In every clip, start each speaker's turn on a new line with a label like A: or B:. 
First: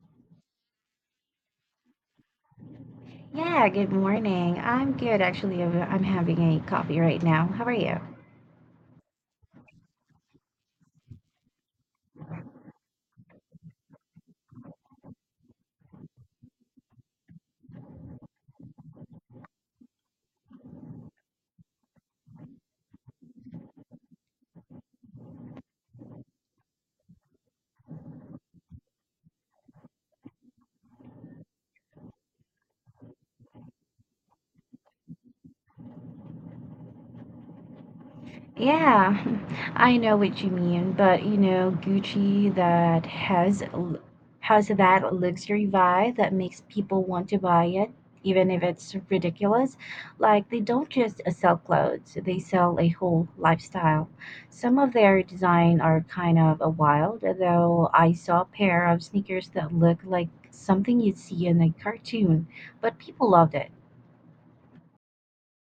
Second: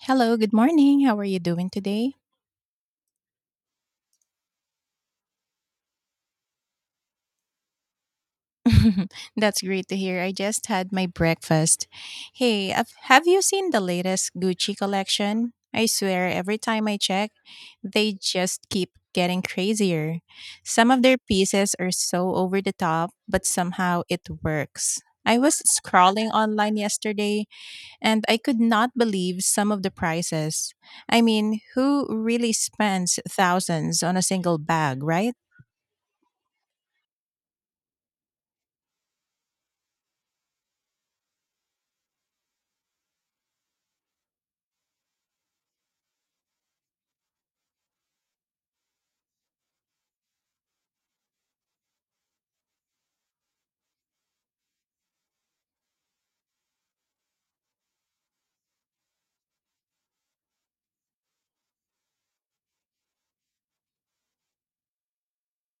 A: Hello, good morning. How are you doing today?
B: Yeah, good morning. I'm good actually. I'm having a coffee right now. How are you?
A: That's great to hear. I just had my breakfast. Hey, have you seen the latest Gucci collection? I swear, every time I check, they just keep getting crazier. Some of their pieces are so over the top, but somehow it works. I was scrolling online yesterday and I could not believe some of the prices. I mean, who really spends thousands on a single bag, right?
B: Yeah, I know what you mean, but you know, Gucci that has that luxury vibe that makes people want to buy it, even if it's ridiculous. Like they don't just sell clothes, they sell a whole lifestyle. Some of their design are kind of a wild, though I saw a pair of sneakers that look like something you'd see in a cartoon, but people loved it.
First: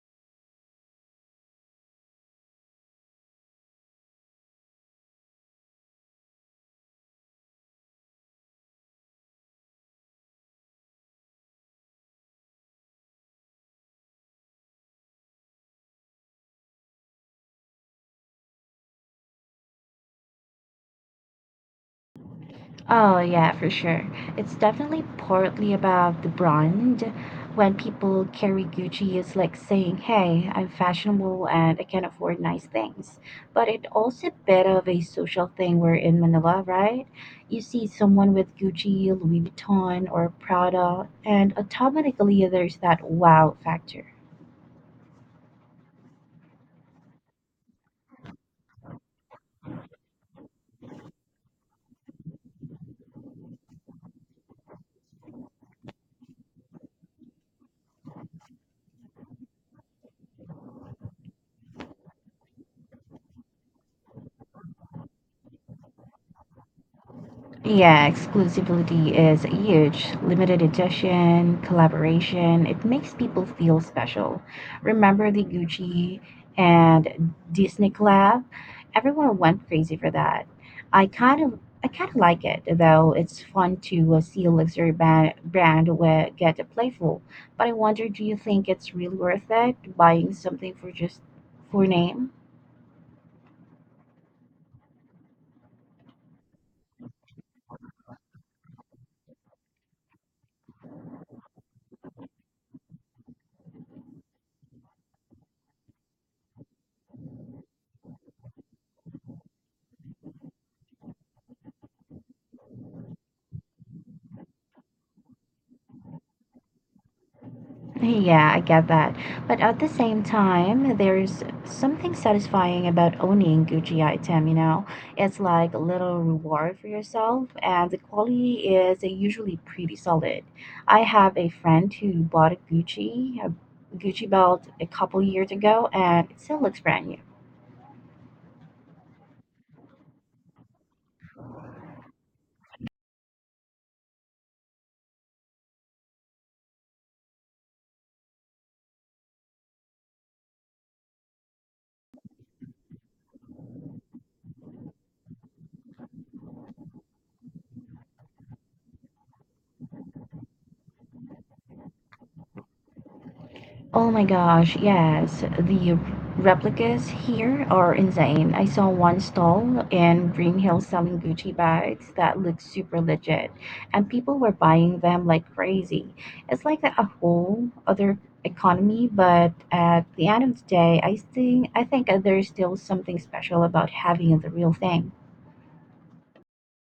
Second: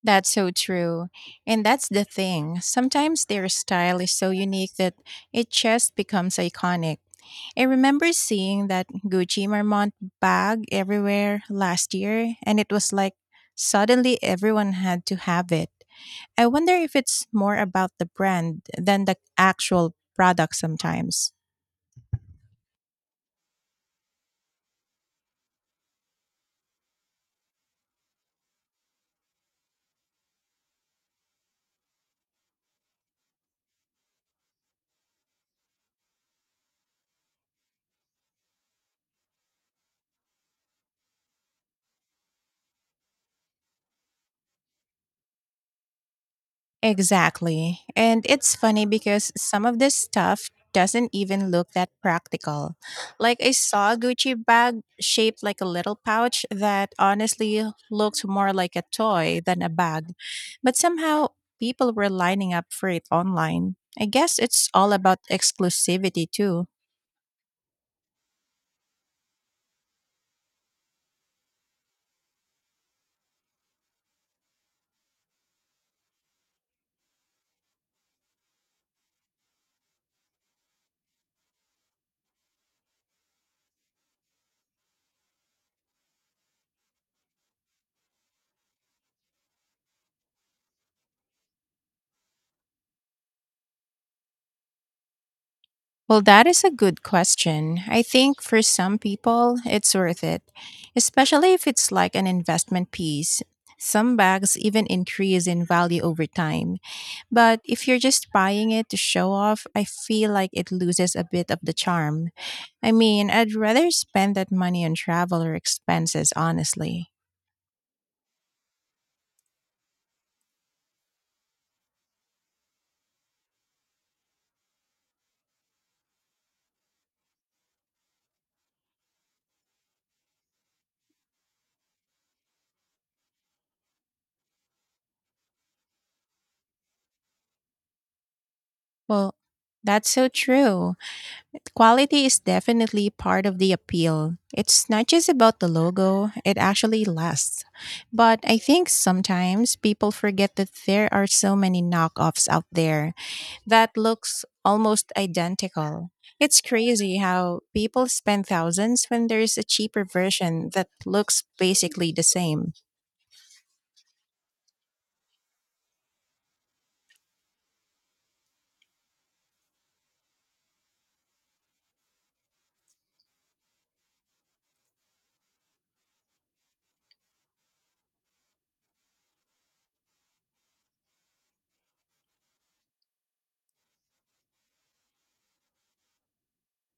A: That's so true. And that's the thing. Sometimes their style is so unique that it just becomes iconic. I remember seeing that Gucci Marmont bag everywhere last year, and it was like suddenly everyone had to have it. I wonder if it's more about the brand than the actual product sometimes.
B: Oh, yeah, for sure. It's definitely partly about the brand. When people carry Gucci, it's like saying, hey, I'm fashionable and I can afford nice things. But it also a bit of a social thing. We're in Manila, right? You see someone with Gucci, Louis Vuitton, or Prada, and automatically there's that wow factor.
A: Exactly. And it's funny because some of this stuff doesn't even look that practical. Like I saw a Gucci bag shaped like a little pouch that honestly looked more like a toy than a bag. But somehow people were lining up for it online. I guess it's all about exclusivity too.
B: Yeah, exclusivity is huge. Limited edition, collaboration, it makes people feel special. Remember the Gucci and Disney collab? Everyone went crazy for that. I kind of I kind of like it, though it's fun to see a luxury brand where get playful. But I wonder, do you think it's really worth it buying something for just for name?
A: Well, that is a good question. I think for some people, it's worth it, especially if it's like an investment piece. Some bags even increase in value over time. But if you're just buying it to show off, I feel like it loses a bit of the charm. I mean, I'd rather spend that money on travel or expenses, honestly.
B: Yeah, I get that. But at the same time, there's something satisfying about owning Gucci item, you know? It's like a little reward for yourself, and the quality is usually pretty solid. I have a friend who bought a Gucci belt a couple years ago, and it still looks brand new.
A: Well, that's so true. Quality is definitely part of the appeal. It's not just about the logo, it actually lasts. But I think sometimes people forget that there are so many knockoffs out there that looks almost identical. It's crazy how people spend thousands when there's a cheaper version that looks basically the same.
B: Oh my gosh, yes. The replicas here are insane. I saw one stall in Green Hills selling Gucci bags that looked super legit, and people were buying them like crazy. It's like a whole other economy, but at the end of the day, I think there's still something special about having the real thing.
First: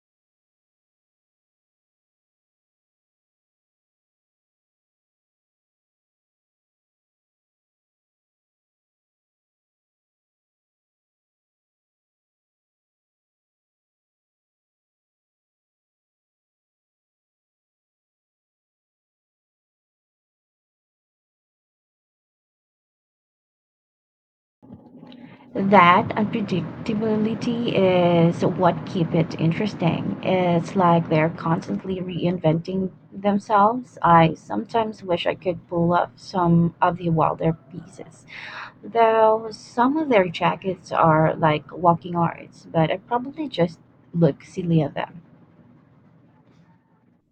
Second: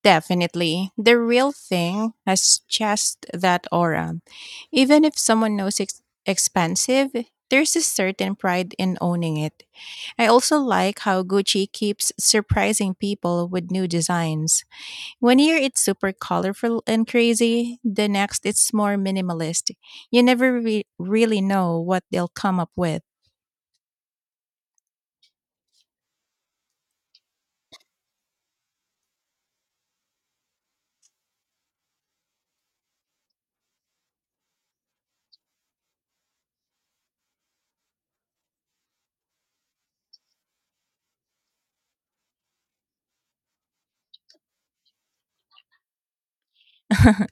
A: Definitely. The real thing has just that aura. Even if someone knows it's expensive, there's a certain pride in owning it. I also like how Gucci keeps surprising people with new designs. One year it's super colorful and crazy, the next it's more minimalist. You never really know what they'll come up with.
B: That unpredictability is what keep it interesting. It's like they're constantly reinventing themselves. I sometimes wish I could pull up some of the wilder pieces. Though some of their jackets are like walking arts, but I probably just look silly in them.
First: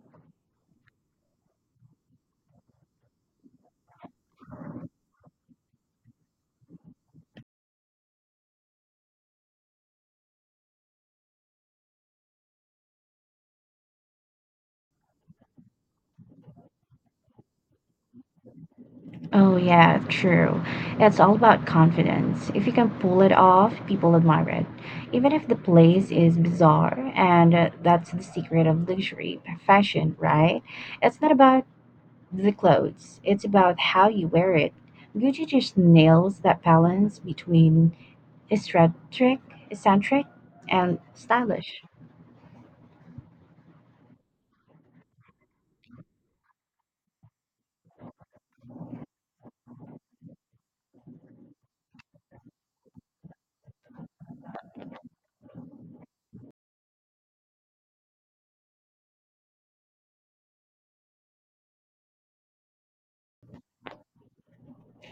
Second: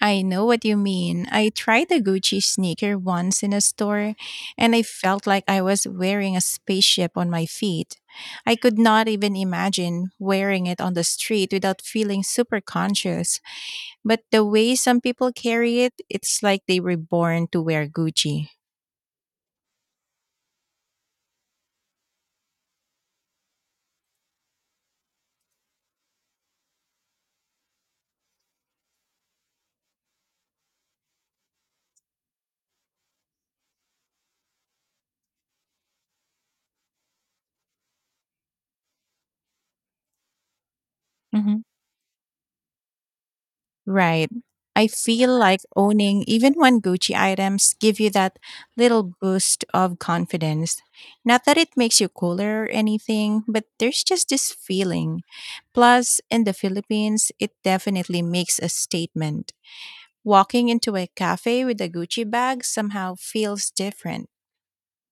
A: I know what you mean. I tried a Gucci sneaker once in a store, and I felt like I was wearing a spaceship on my feet. I could not even imagine wearing it on the street without feeling super conscious. But the way some people carry it, it's like they were born to wear Gucci.
B: Oh, yeah, true. It's all about confidence. If you can pull it off, people admire it. Even if the place is bizarre, and that's the secret of luxury fashion, right? It's not about the clothes, it's about how you wear it. Gucci just nails that balance between eccentric, eccentric and
A: Mm-hmm.
B: stylish.
A: Right. I feel like owning even one Gucci items give you that little boost of confidence. Not that it makes you cooler or anything, but there's just this feeling. Plus, in the Philippines, it definitely makes a statement. Walking into a cafe with a Gucci bag somehow feels different.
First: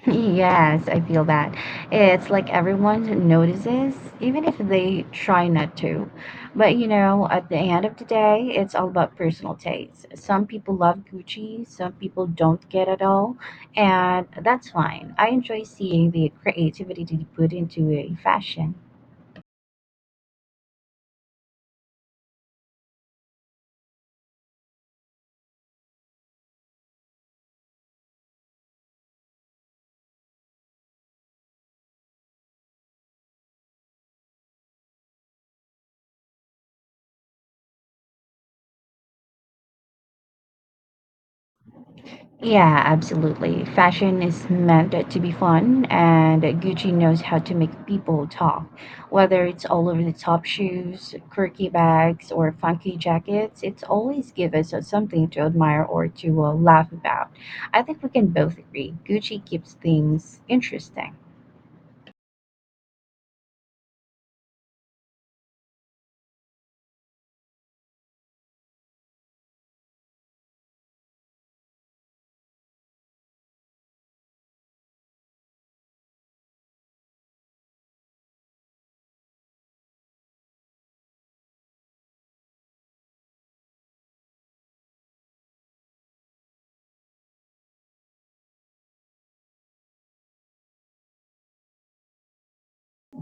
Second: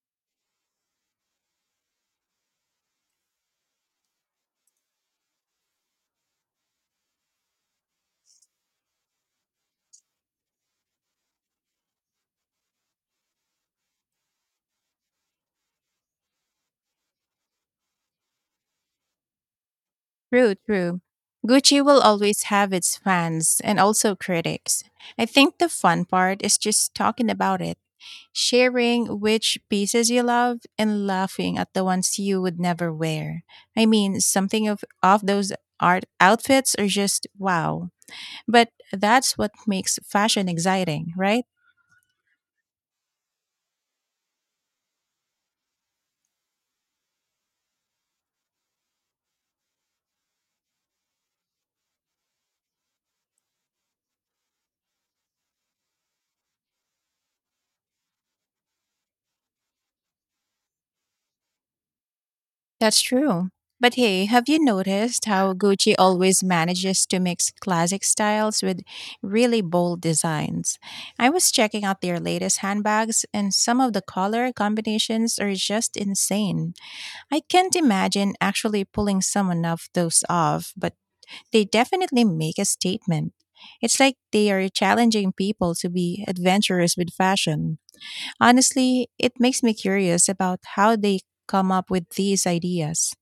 B: Yes, I feel that. It's like everyone notices, even if they try not to. But you know, at the end of the day, it's all about personal taste. Some people love Gucci, some people don't get at all, and that's fine. I enjoy seeing the creativity they put into a fashion.
A: True, true. Gucci will always have its fans and also critics. I think the fun part is just talking about it, sharing which pieces you love and laughing at the ones you would never wear. I mean, something of those art outfits are just wow. But that's what makes fashion exciting, right?
B: Yeah, absolutely. Fashion is meant to be fun, and Gucci knows how to make people talk. Whether it's all over the top shoes, quirky bags, or funky jackets, it's always give us something to admire or to laugh about. I think we can both agree Gucci keeps things interesting.
A: That's true. But hey, have you noticed how Gucci always manages to mix classic styles with really bold designs? I was checking out their latest handbags, and some of the color combinations are just insane. I can't imagine actually pulling someone of those off, but they definitely make a statement. It's like they are challenging people to be adventurous with fashion. Honestly, it makes me curious about how they come up with these ideas.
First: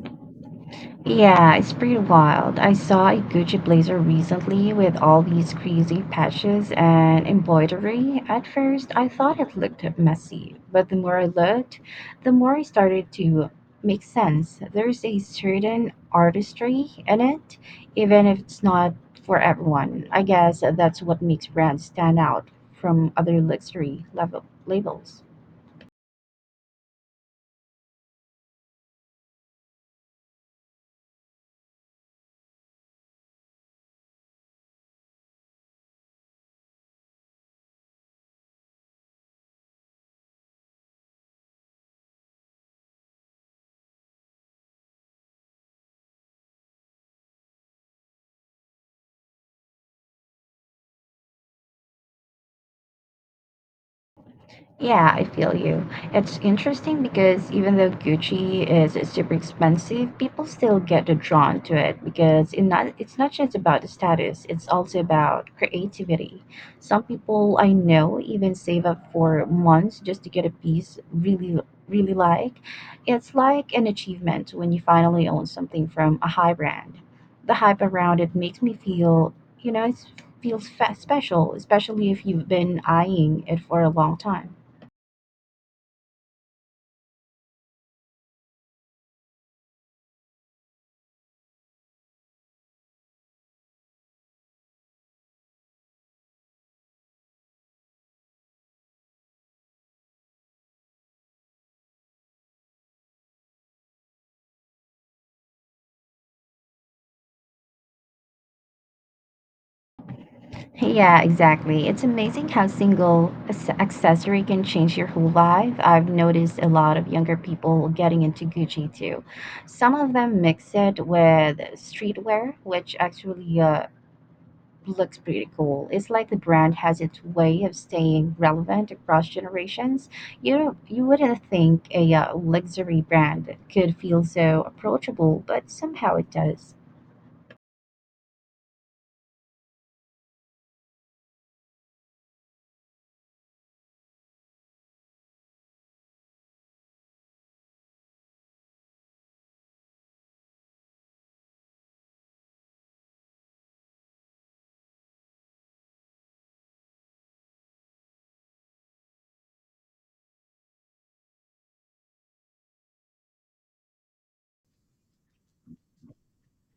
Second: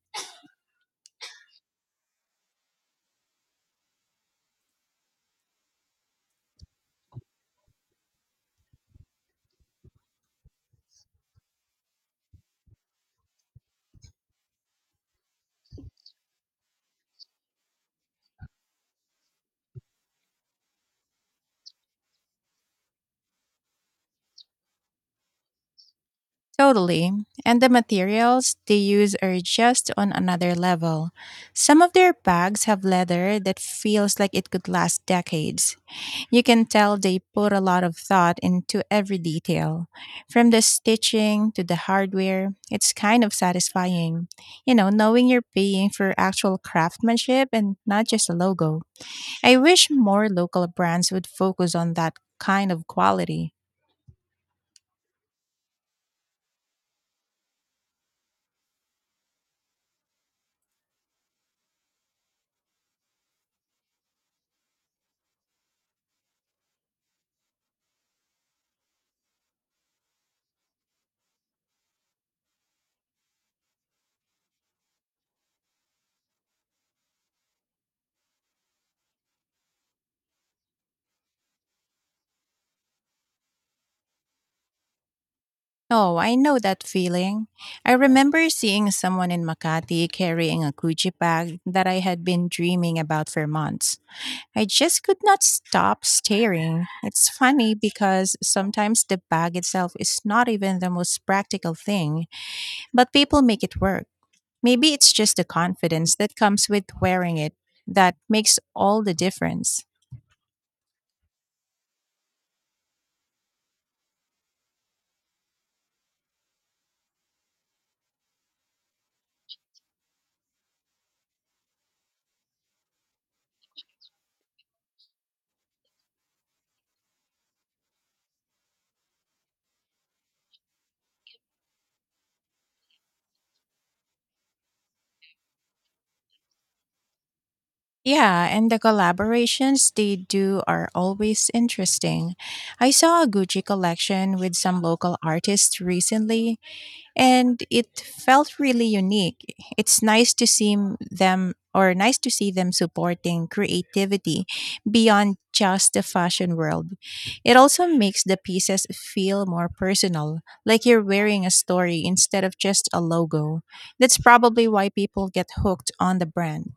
B: Yeah, it's pretty wild. I saw a Gucci blazer recently with all these crazy patches and embroidery. At first, I thought it looked messy, but the more I looked, the more it started to make sense. There's a certain artistry in it, even if it's not for everyone. I guess that's what makes brands stand out from other luxury level labels.
A: Totally. And the materials they use are just on another level. Some of their bags have leather that feels like it could last decades. You can tell they put a lot of thought into every detail, from the stitching to the hardware. It's kind of satisfying, you know, knowing you're paying for actual craftsmanship and not just a logo. I wish more local brands would focus on that kind of quality.
B: Yeah, I feel you. It's interesting because even though Gucci is super expensive, people still get drawn to it because it's not just about the status, it's also about creativity. Some people I know even save up for months just to get a piece really, really like. It's like an achievement when you finally own something from a high brand. The hype around it makes me feel, you know, it special, especially if you've been eyeing it for a long time.
A: Oh, I know that feeling. I remember seeing someone in Makati carrying a Gucci bag that I had been dreaming about for months. I just could not stop staring. It's funny because sometimes the bag itself is not even the most practical thing, but people make it work. Maybe it's just the confidence that comes with wearing it that makes all the difference.
B: Yeah, exactly. It's amazing how single accessory can change your whole life. I've noticed a lot of younger people getting into Gucci too. Some of them mix it with streetwear, which actually looks pretty cool. It's like the brand has its way of staying relevant across generations. You know, you wouldn't think a luxury brand could feel so approachable, but somehow it does.
A: Yeah, and the collaborations they do are always interesting. I saw a Gucci collection with some local artists recently, and it felt really unique. It's nice to see them supporting creativity beyond just the fashion world. It also makes the pieces feel more personal, like you're wearing a story instead of just a logo. That's probably why people get hooked on the brand.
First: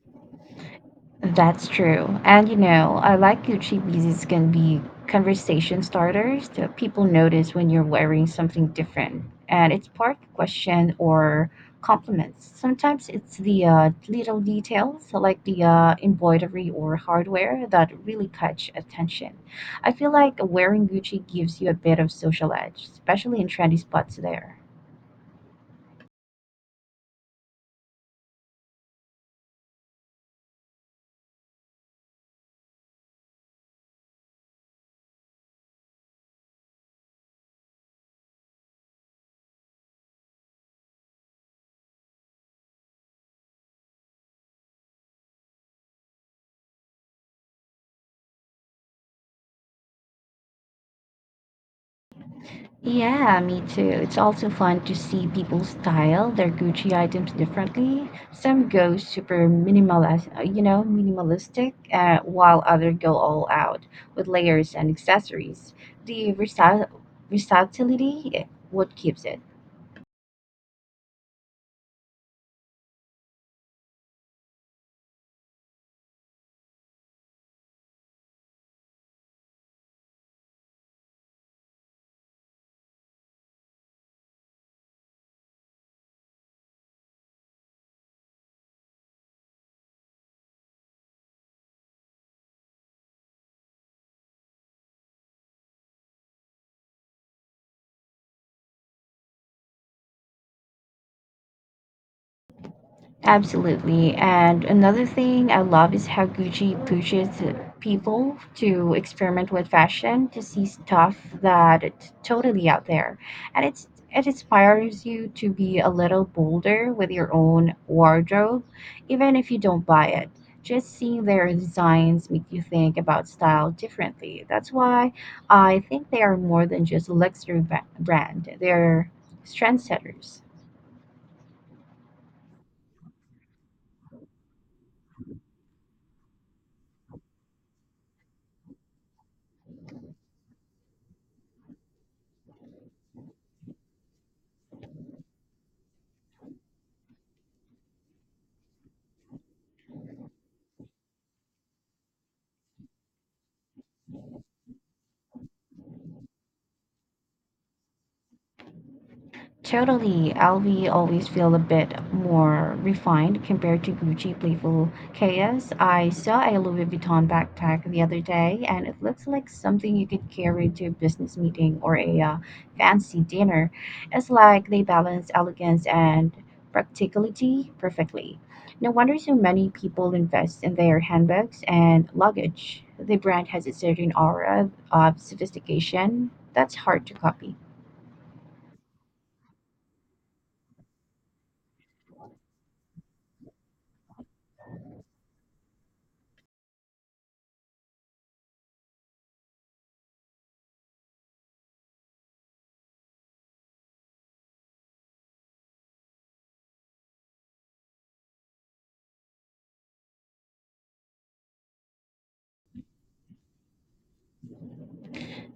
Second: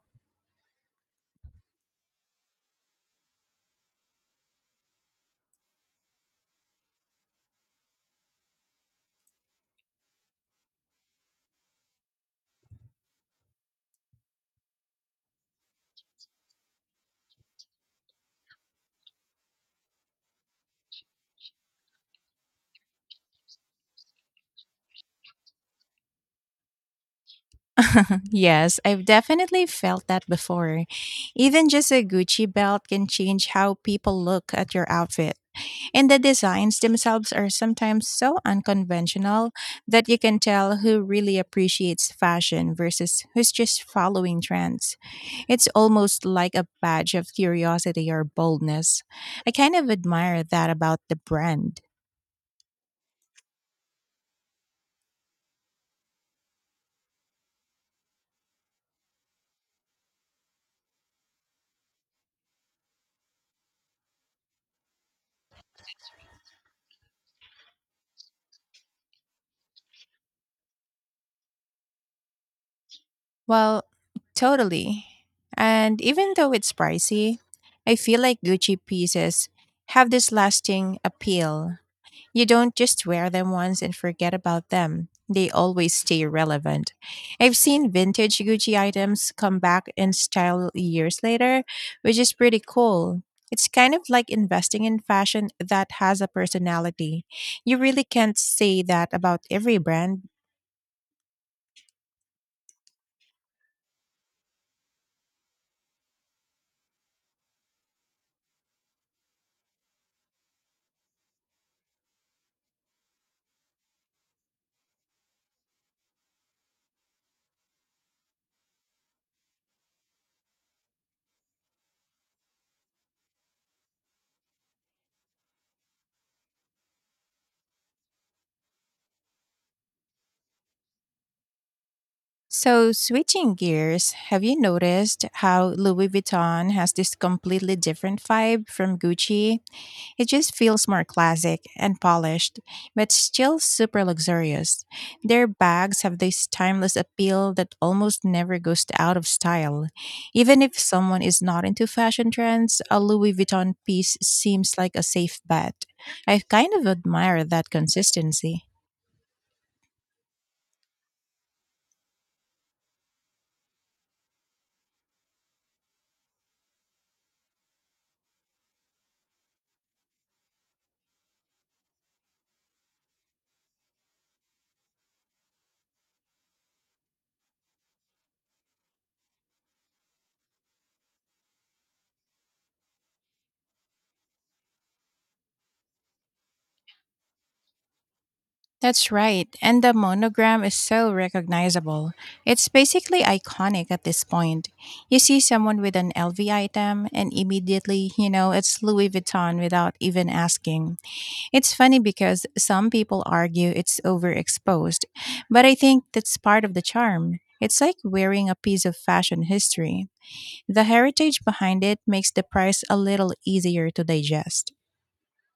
B: That's true. And you know, I like Gucci pieces can be conversation starters. That People notice when you're wearing something different, and it's part question or compliments. Sometimes it's the little details like the embroidery or hardware that really catch attention. I feel like wearing Gucci gives you a bit of social edge, especially in trendy spots there.
A: Yes, I've definitely felt that before. Even just a Gucci belt can change how people look at your outfit. And the designs themselves are sometimes so unconventional that you can tell who really appreciates fashion versus who's just following trends. It's almost like a badge of curiosity or boldness. I kind of admire that about the brand.
B: Yeah, me too. It's also fun to see people style their Gucci items differently. Some go super minimalist, you know, minimalistic, while others go all out with layers and accessories. The versatility, what keeps it.
A: Well, totally. And even though it's pricey, I feel like Gucci pieces have this lasting appeal. You don't just wear them once and forget about them. They always stay relevant. I've seen vintage Gucci items come back in style years later, which is pretty cool. It's kind of like investing in fashion that has a personality. You really can't say that about every brand.
B: Absolutely. And another thing I love is how Gucci pushes people to experiment with fashion, to see stuff that it's totally out there. And it inspires you to be a little bolder with your own wardrobe, even if you don't buy it. Just seeing their designs make you think about style differently. That's why I think they are more than just a luxury brand. They're trendsetters.
A: So, switching gears, have you noticed how Louis Vuitton has this completely different vibe from Gucci? It just feels more classic and polished, but still super luxurious. Their bags have this timeless appeal that almost never goes out of style. Even if someone is not into fashion trends, a Louis Vuitton piece seems like a safe bet. I kind of admire that consistency.
B: Totally, LV always feel a bit more refined compared to Gucci playful chaos. I saw a Louis Vuitton backpack the other day, and it looks like something you could carry to a business meeting or a fancy dinner. It's like they balance elegance and practicality perfectly. No wonder so many people invest in their handbags and luggage. The brand has a certain aura of sophistication that's hard to copy.
A: That's right, and the monogram is so recognizable. It's basically iconic at this point. You see someone with an LV item, and immediately, you know, it's Louis Vuitton without even asking. It's funny because some people argue it's overexposed, but I think that's part of the charm. It's like wearing a piece of fashion history. The heritage behind it makes the price a little easier to digest.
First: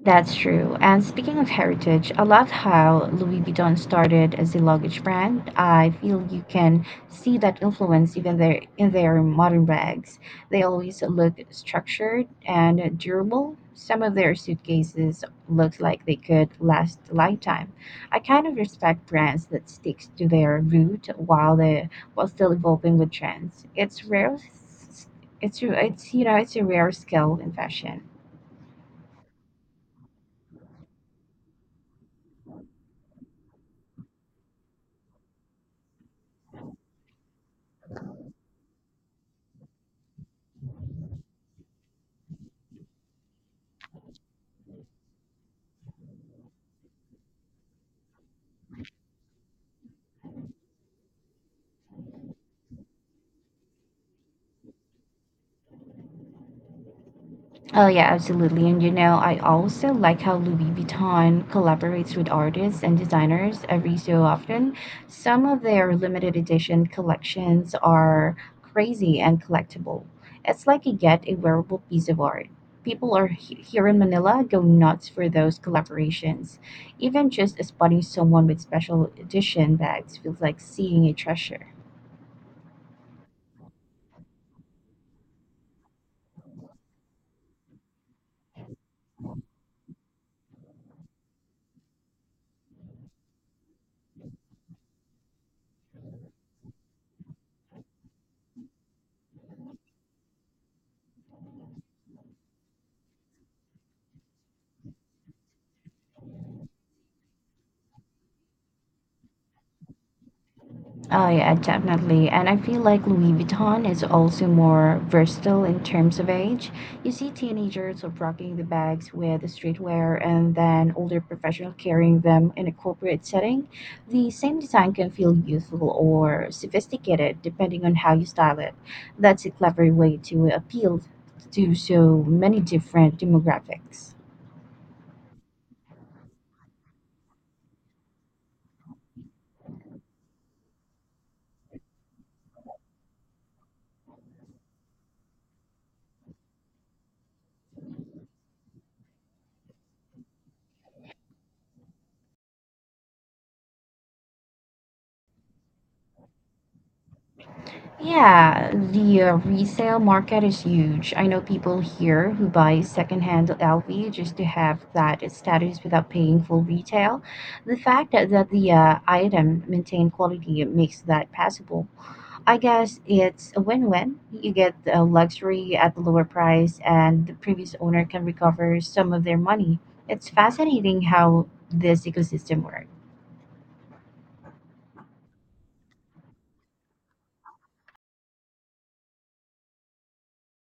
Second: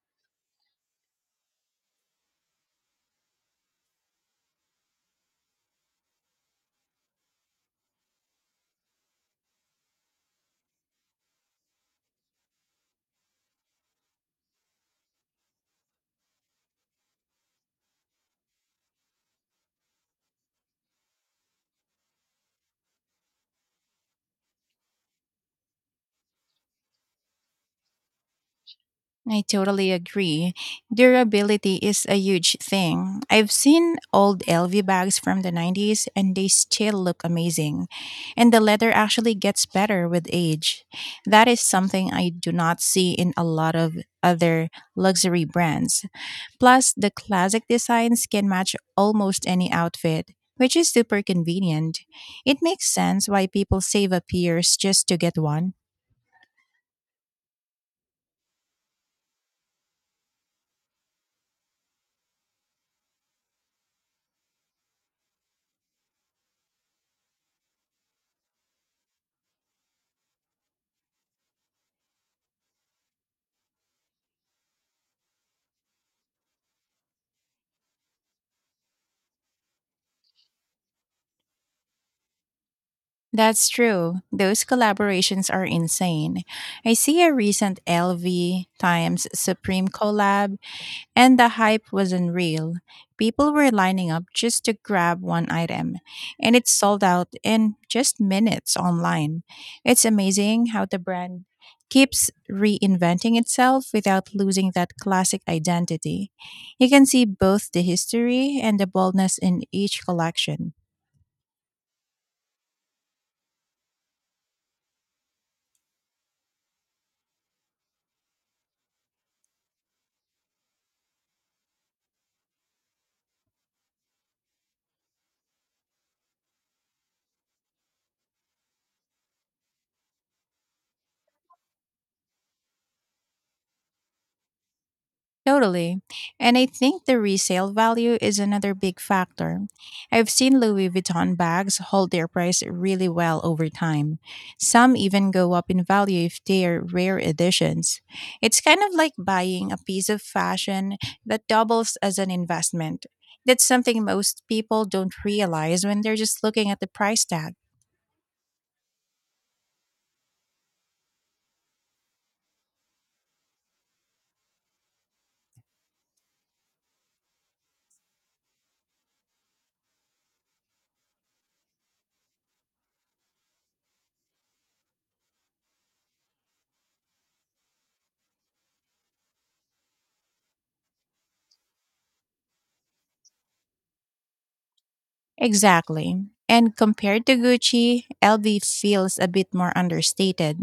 B: That's true. And speaking of heritage, I love how Louis Vuitton started as a luggage brand. I feel you can see that influence even there in their modern bags. They always look structured and durable. Some of their suitcases look like they could last a lifetime. I kind of respect brands that sticks to their root while still evolving with trends. It's rare. It's you know it's a rare skill in fashion.
A: I totally agree. Durability is a huge thing. I've seen old LV bags from the 90s and they still look amazing. And the leather actually gets better with age. That is something I do not see in a lot of other luxury brands. Plus, the classic designs can match almost any outfit, which is super convenient. It makes sense why people save up years just to get one.
B: Oh yeah, absolutely. And you know, I also like how Louis Vuitton collaborates with artists and designers every so often. Some of their limited edition collections are crazy and collectible. It's like you get a wearable piece of art. People are here in Manila go nuts for those collaborations. Even just spotting someone with special edition bags feels like seeing a treasure.
A: That's true. Those collaborations are insane. I see a recent LV times Supreme collab, and the hype was unreal. People were lining up just to grab one item, and it sold out in just minutes online. It's amazing how the brand keeps reinventing itself without losing that classic identity. You can see both the history and the boldness in each collection.
B: Oh yeah, definitely. And I feel like Louis Vuitton is also more versatile in terms of age. You see teenagers of rocking the bags with the streetwear and then older professionals carrying them in a corporate setting. The same design can feel youthful or sophisticated depending on how you style it. That's a clever way to appeal to so many different demographics.
A: Totally. And I think the resale value is another big factor. I've seen Louis Vuitton bags hold their price really well over time. Some even go up in value if they are rare editions. It's kind of like buying a piece of fashion that doubles as an investment. That's something most people don't realize when they're just looking at the price tag.
B: Yeah, the resale market is huge. I know people here who buy secondhand LV just to have that status without paying full retail. The fact that the item maintained quality makes that possible. I guess it's a win-win. You get luxury at the lower price, and the previous owner can recover some of their money. It's fascinating how this ecosystem works.
A: Exactly. And compared to Gucci, LV feels a bit more understated,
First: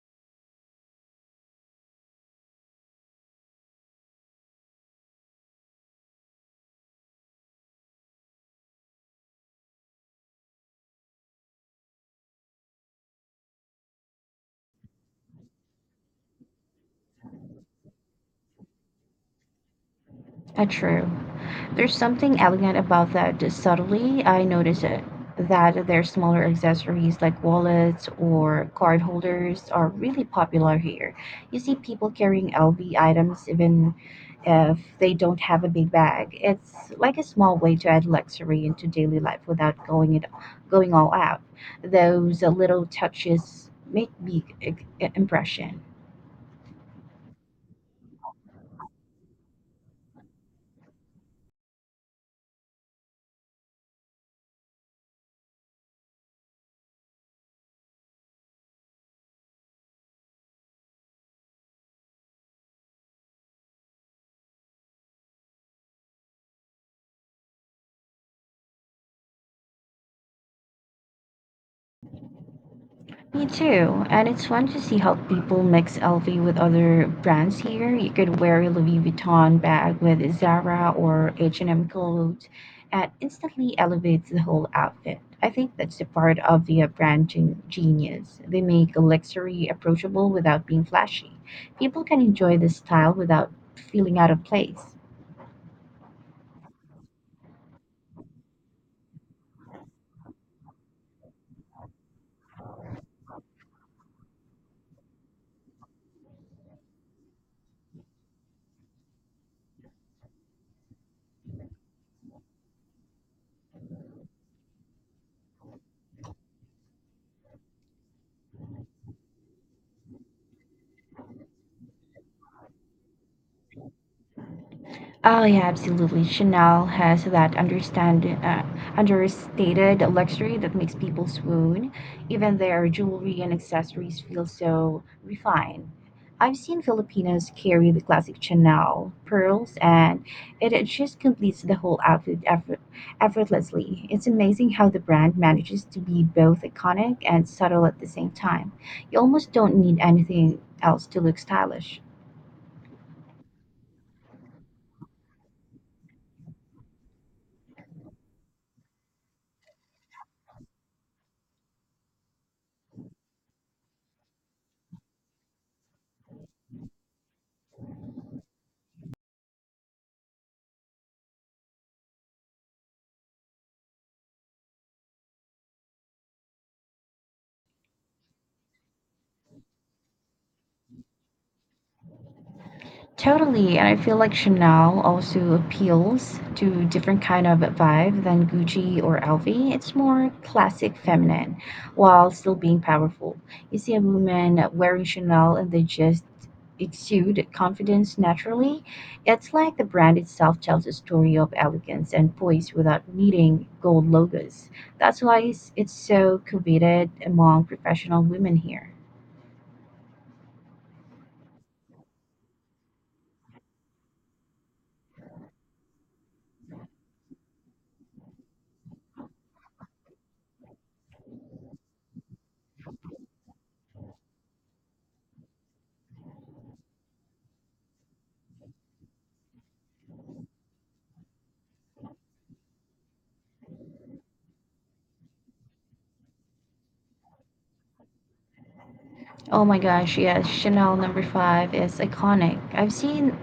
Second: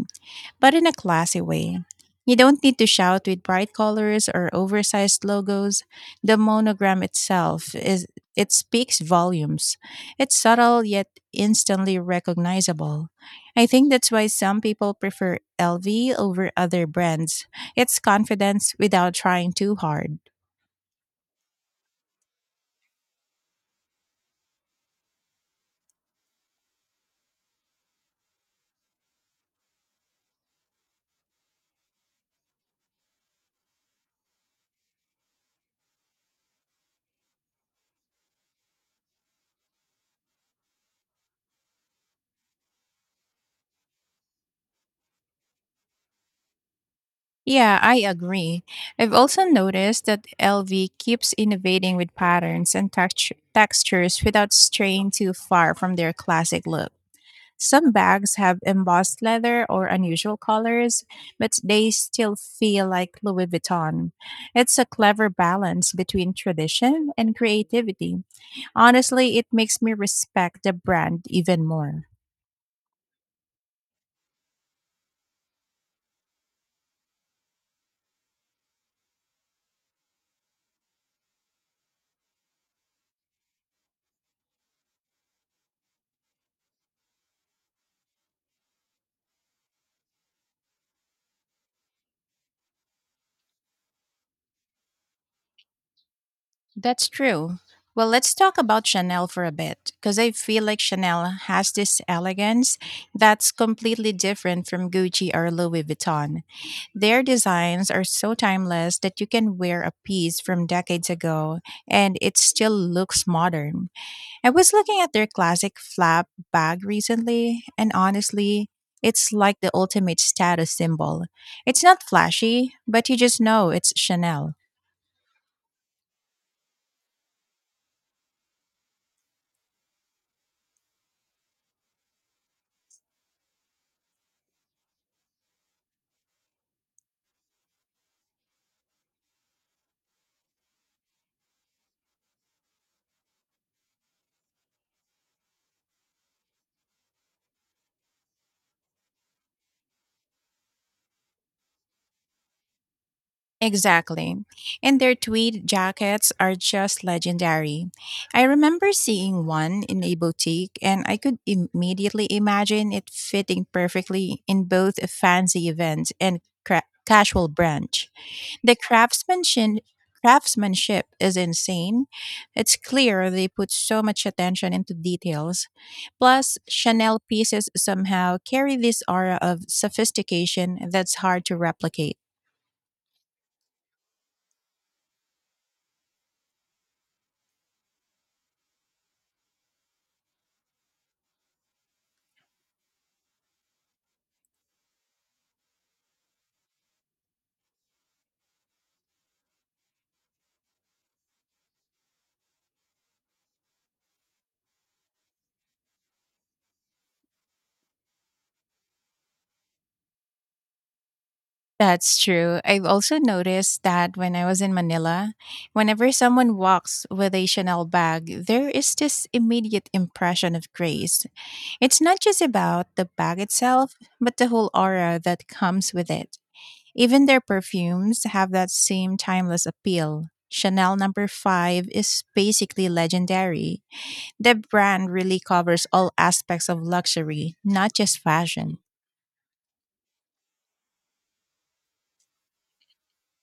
A: but in a classy way. You don't need to shout with bright colors or oversized logos. The monogram itself, is it speaks volumes. It's subtle yet instantly recognizable. I think that's why some people prefer LV over other brands. It's confidence without trying too hard.
B: True. There's something elegant about that. Subtly, I notice it, that their smaller accessories like wallets or card holders are really popular here. You see people carrying LV items even if they don't have a big bag. It's like a small way to add luxury into daily life without going all out. Those little touches make big impression.
A: Yeah, I agree. I've also noticed that LV keeps innovating with patterns and textures without straying too far from their classic look. Some bags have embossed leather or unusual colors, but they still feel like Louis Vuitton. It's a clever balance between tradition and creativity. Honestly, it makes me respect the brand even more.
B: Me too. And it's fun to see how people mix LV with other brands here. You could wear a Louis Vuitton bag with Zara or H&M clothes and instantly elevates the whole outfit. I think that's the part of the brand genius. They make luxury approachable without being flashy. People can enjoy the style without feeling out of place.
A: That's true. Well, let's talk about Chanel for a bit, because I feel like Chanel has this elegance that's completely different from Gucci or Louis Vuitton. Their designs are so timeless that you can wear a piece from decades ago and it still looks modern. I was looking at their classic flap bag recently, and honestly, it's like the ultimate status symbol. It's not flashy, but you just know it's Chanel.
B: Oh yeah, absolutely. Chanel has that understand understated luxury that makes people swoon. Even their jewelry and accessories feel so refined. I've seen Filipinos carry the classic Chanel pearls, and it just completes the whole effortlessly. It's amazing how the brand manages to be both iconic and subtle at the same time. You almost don't need anything else to look stylish.
A: Exactly. And their tweed jackets are just legendary. I remember seeing one in a boutique, and I could immediately imagine it fitting perfectly in both a fancy event and casual brunch. The craftsmanship is insane. It's clear they put so much attention into details. Plus, Chanel pieces somehow carry this aura of sophistication that's hard to replicate.
B: Totally, and I feel like Chanel also appeals to different kind of vibe than Gucci or LV. It's more classic feminine while still being powerful. You see a woman wearing Chanel and they just exude confidence naturally. It's like the brand itself tells a story of elegance and poise without needing gold logos. That's why it's so coveted among professional women here.
A: That's true. I've also noticed that when I was in Manila, whenever someone walks with a Chanel bag, there is this immediate impression of grace. It's not just about the bag itself, but the whole aura that comes with it. Even their perfumes have that same timeless appeal. Chanel number 5 is basically legendary. The brand really covers all aspects of luxury, not just fashion.
B: Oh my gosh, yes, Chanel No. 5 is iconic.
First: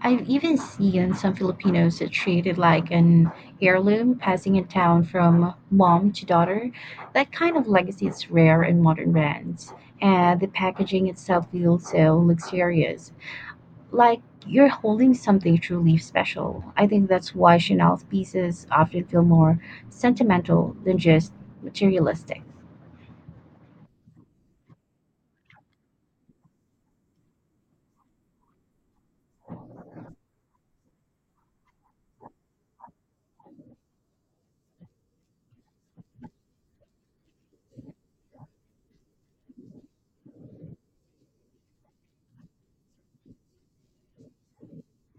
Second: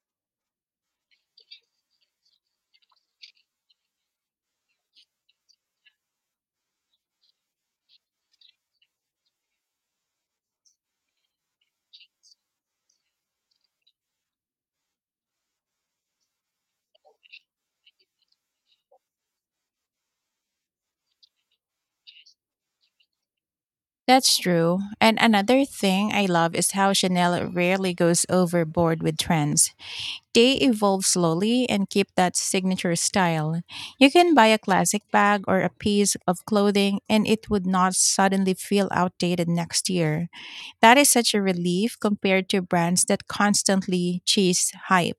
B: I've even seen some Filipinos that treat it like an heirloom passing it down from mom to daughter. That kind of legacy is rare in modern brands, and the packaging itself feels so luxurious, like you're holding something truly special. I think that's why Chanel's pieces often feel more sentimental than just materialistic.
A: That's true. And another thing I love is how Chanel rarely goes overboard with trends. They evolve slowly and keep that signature style. You can buy a classic bag or a piece of clothing and it would not suddenly feel outdated next year. That is such a relief compared to brands that constantly chase hype.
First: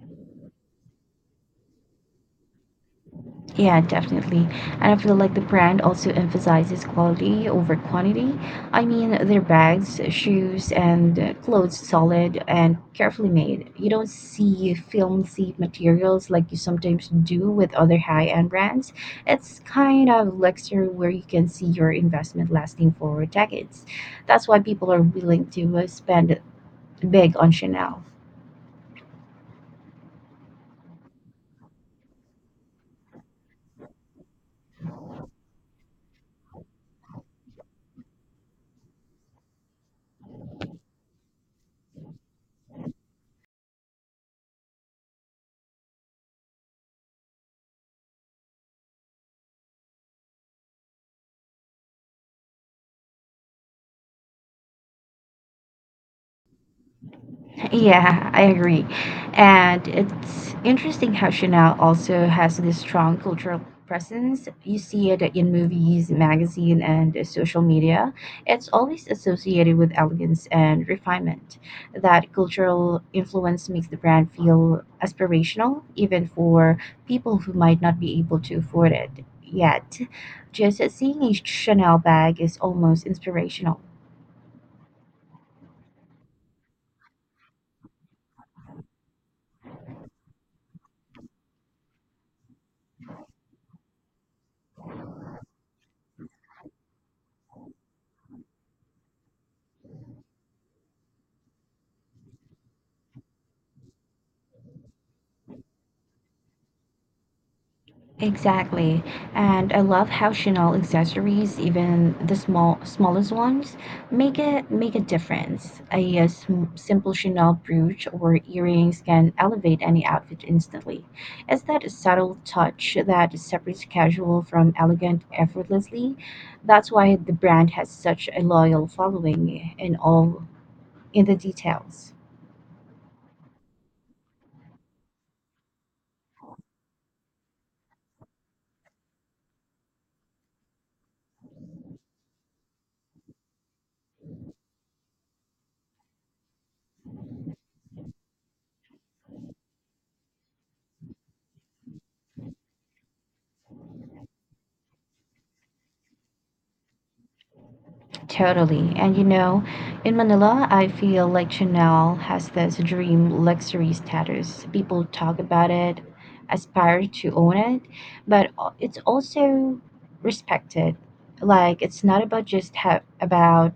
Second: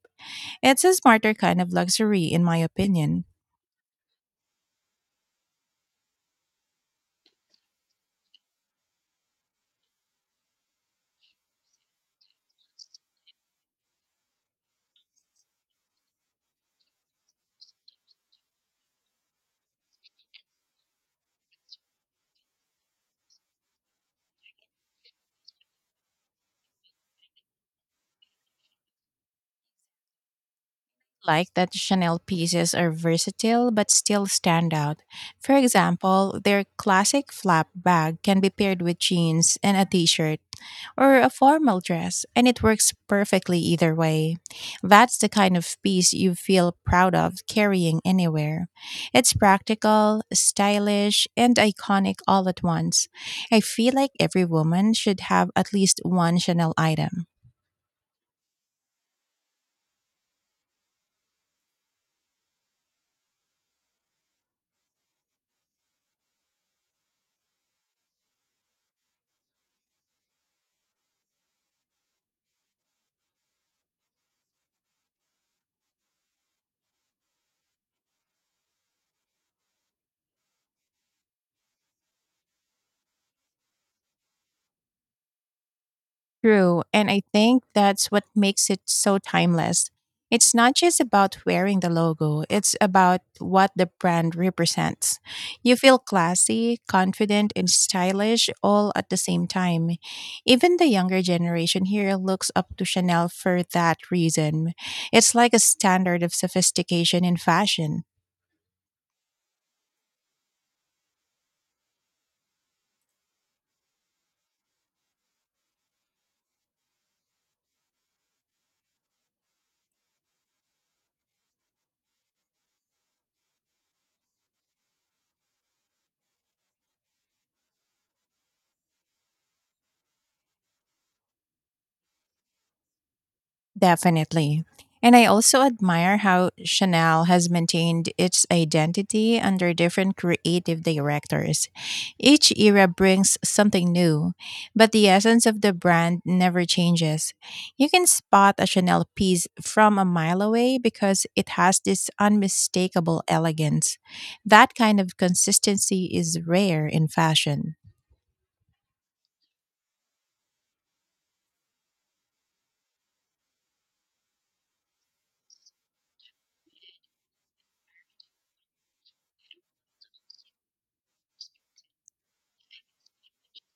A: It's a smarter kind of luxury, in my opinion.
B: Yeah, definitely. And I feel like the brand also emphasizes quality over quantity. I mean, their bags, shoes, and clothes solid and carefully made. You don't see filmy materials like you sometimes do with other high-end brands. It's kind of luxury where you can see your investment lasting for decades. That's why people are willing to spend big on Chanel.
A: Like that Chanel pieces are versatile but still stand out. For example, their classic flap bag can be paired with jeans and a t shirt or a formal dress, and it works perfectly either way. That's the kind of piece you feel proud of carrying anywhere. It's practical, stylish, and iconic all at once. I feel like every woman should have at least one Chanel item.
B: Yeah, I agree. And it's interesting how Chanel also has this strong cultural presence. You see it in movies, magazine, and social media. It's always associated with elegance and refinement. That cultural influence makes the brand feel aspirational, even for people who might not be able to afford it yet. Just seeing a Chanel bag is almost inspirational.
A: True. And I think that's what makes it so timeless. It's not just about wearing the logo, it's about what the brand represents. You feel classy, confident, and stylish all at the same time. Even the younger generation here looks up to Chanel for that reason. It's like a standard of sophistication in fashion.
B: Exactly. And I love how Chanel accessories, even the smallest ones, make a difference. A simple Chanel brooch or earrings can elevate any outfit instantly. It's that subtle touch that separates casual from elegant effortlessly. That's why the brand has such a loyal following in the details.
A: Definitely. And I also admire how Chanel has maintained its identity under different creative directors. Each era brings something new, but the essence of the brand never changes. You can spot a Chanel piece from a mile away because it has this unmistakable elegance. That kind of consistency is rare in fashion.
B: Totally. And you know, in Manila, I feel like Chanel has this dream luxury status. People talk about it, aspire to own it, but it's also respected. Like it's not about about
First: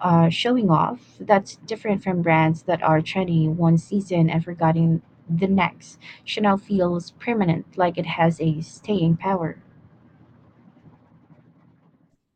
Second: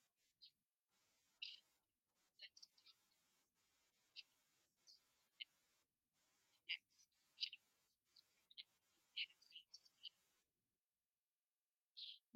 B: showing off. That's different from brands that are trendy one season and forgotten the next. Chanel feels permanent, like it has a staying power.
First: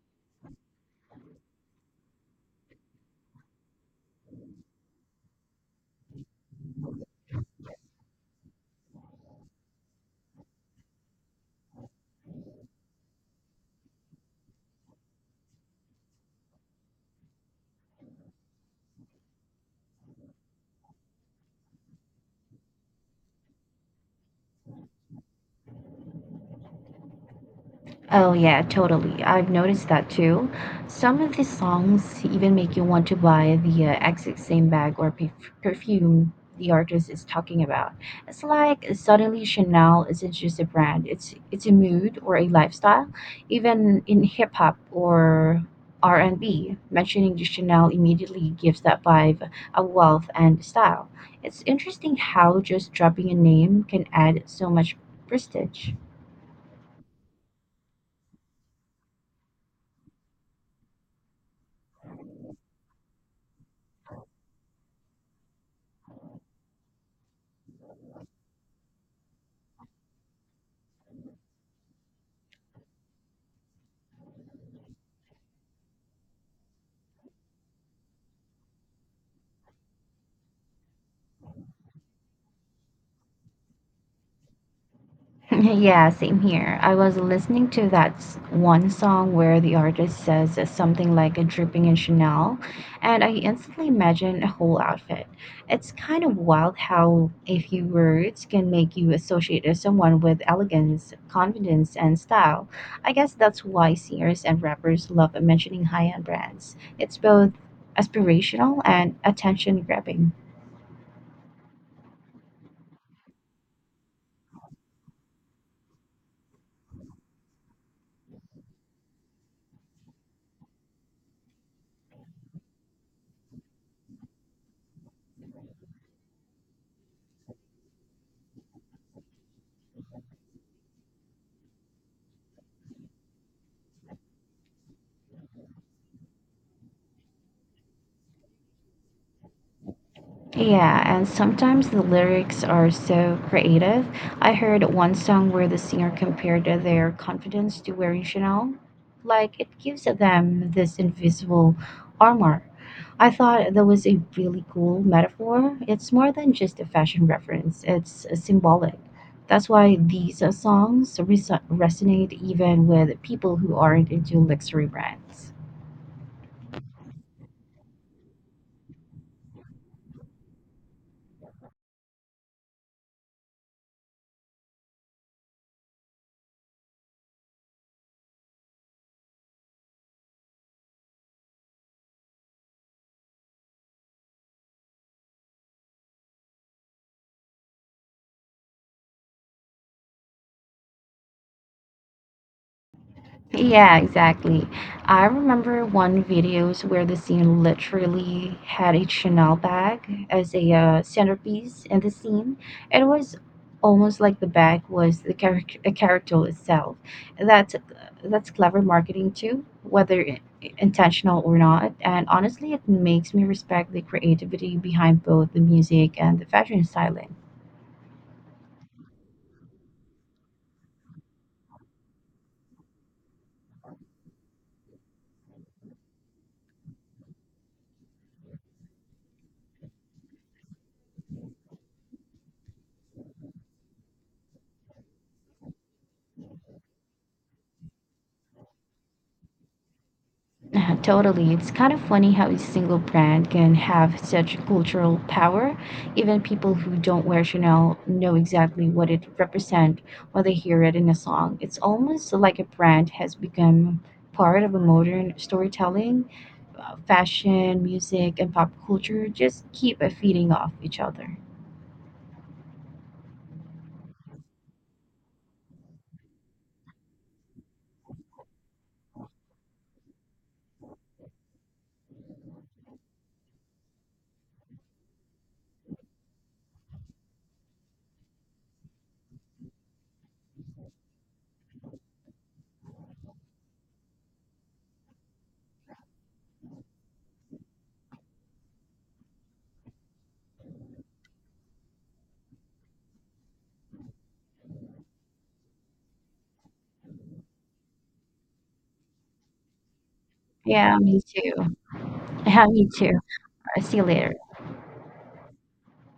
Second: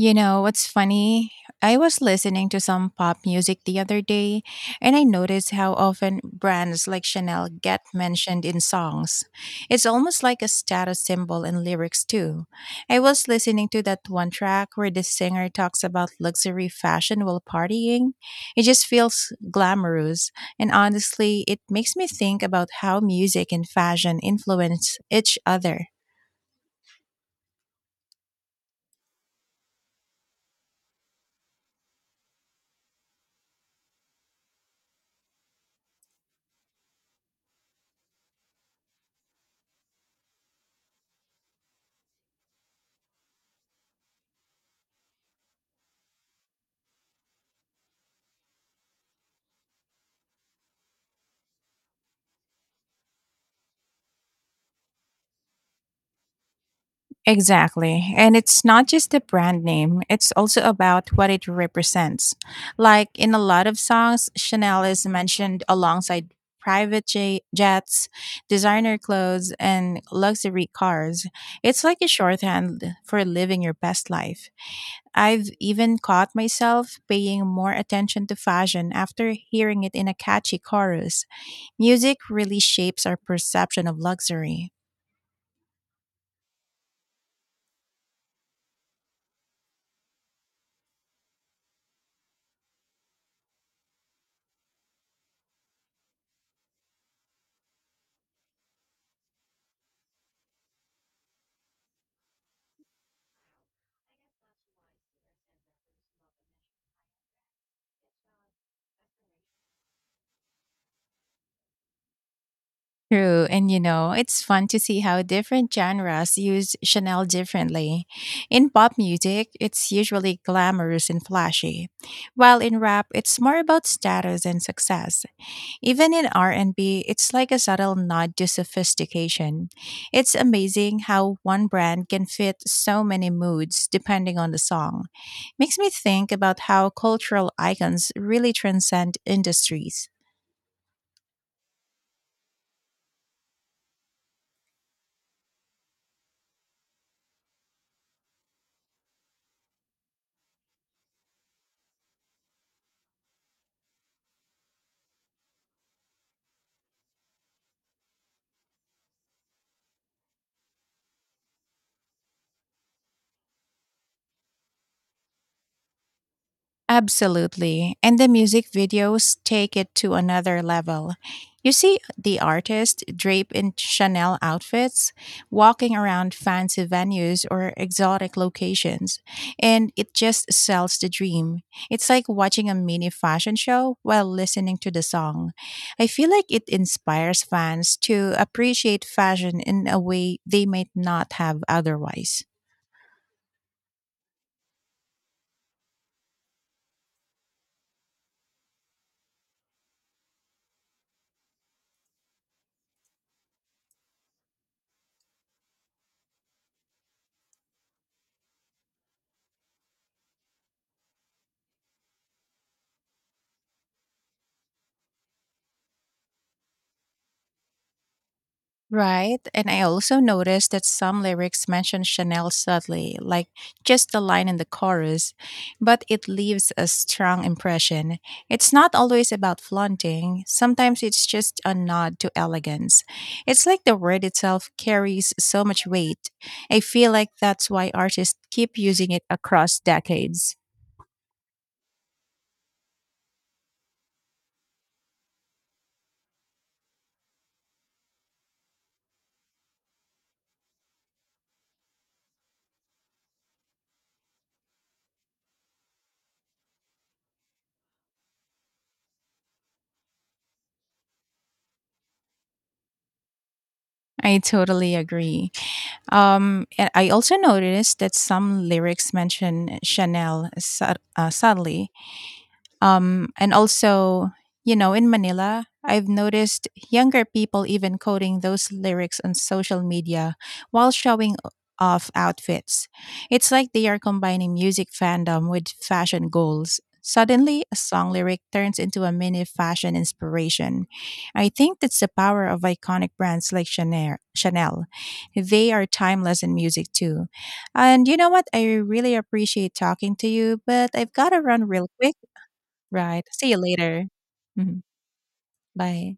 A: You know what's funny? I was listening to some pop music the other day, and I noticed how often brands like Chanel get mentioned in songs. It's almost like a status symbol in lyrics, too. I was listening to that one track where the singer talks about luxury fashion while partying. It just feels glamorous, and honestly, it makes me think about how music and fashion influence each other.
B: Oh, yeah, totally. I've noticed that too. Some of the songs even make you want to buy the exact same bag or perfume the artist is talking about. It's like suddenly Chanel isn't just a brand, it's a mood or a lifestyle. Even in hip hop or R&B, mentioning the Chanel immediately gives that vibe a wealth and style. It's interesting how just dropping a name can add so much prestige.
A: Exactly. And it's not just the brand name, it's also about what it represents. Like in a lot of songs, Chanel is mentioned alongside jets, designer clothes, and luxury cars. It's like a shorthand for living your best life. I've even caught myself paying more attention to fashion after hearing it in a catchy chorus. Music really shapes our perception of luxury.
B: Yeah, same here. I was listening to one song where the artist says something like a dripping in Chanel, and I instantly imagine a whole outfit. It's kind of wild how a few words can make you associate someone with elegance, confidence, and style. I guess that's why singers and rappers love mentioning high-end brands. It's both aspirational and attention-grabbing.
A: True. And you know, it's fun to see how different genres use Chanel differently. In pop music, it's usually glamorous and flashy, while in rap, it's more about status and success. Even in R&B, it's like a subtle nod to sophistication. It's amazing how one brand can fit so many moods depending on the song. Makes me think about how cultural icons really transcend industries.
B: Yeah, and sometimes the lyrics are so creative. I heard one song where the singer compared their confidence to wearing Chanel. Like it gives them this invisible armor. I thought that was a really cool metaphor. It's more than just a fashion reference, it's symbolic. That's why these songs resonate even with people who aren't into luxury brands.
A: Absolutely. And the music videos take it to another level. You see the artist draped in Chanel outfits, walking around fancy venues or exotic locations, and it just sells the dream. It's like watching a mini fashion show while listening to the song. I feel like it inspires fans to appreciate fashion in a way they might not have otherwise.
B: Yeah, exactly. I remember one videos where the scene literally had a Chanel bag as a centerpiece in the scene. It was almost like the bag was a character itself. That's that's clever marketing too, whether intentional or not. And honestly, it makes me respect the creativity behind both the music and the fashion styling.
A: Right. And I also noticed that some lyrics mention Chanel subtly, like just the line in the chorus, but it leaves a strong impression. It's not always about flaunting, sometimes it's just a nod to elegance. It's like the word itself carries so much weight. I feel like that's why artists keep using it across decades.
B: Totally. It's kind of funny how a single brand can have such cultural power. Even people who don't wear Chanel know exactly what it represents when they hear it in a song. It's almost like a brand has become part of a modern storytelling. Fashion, music, and pop culture just keep feeding off each other.
A: I totally agree. And I also noticed that some lyrics mention subtly. Um, and also, you know, in Manila, I've noticed younger people even quoting those lyrics on social media while off outfits. It's like they are combining music fandom with fashion goals. Suddenly, a song lyric turns into a mini fashion inspiration. I think that's the power of iconic brands like Chanel. They are timeless in music too. And you know what? I really appreciate talking to you, but
B: Yeah,
A: I've
B: me
A: got to run
B: too.
A: real quick.
B: Yeah, me too.
A: Right. See you
B: See you
A: later.
B: later.
A: Mhm. Bye.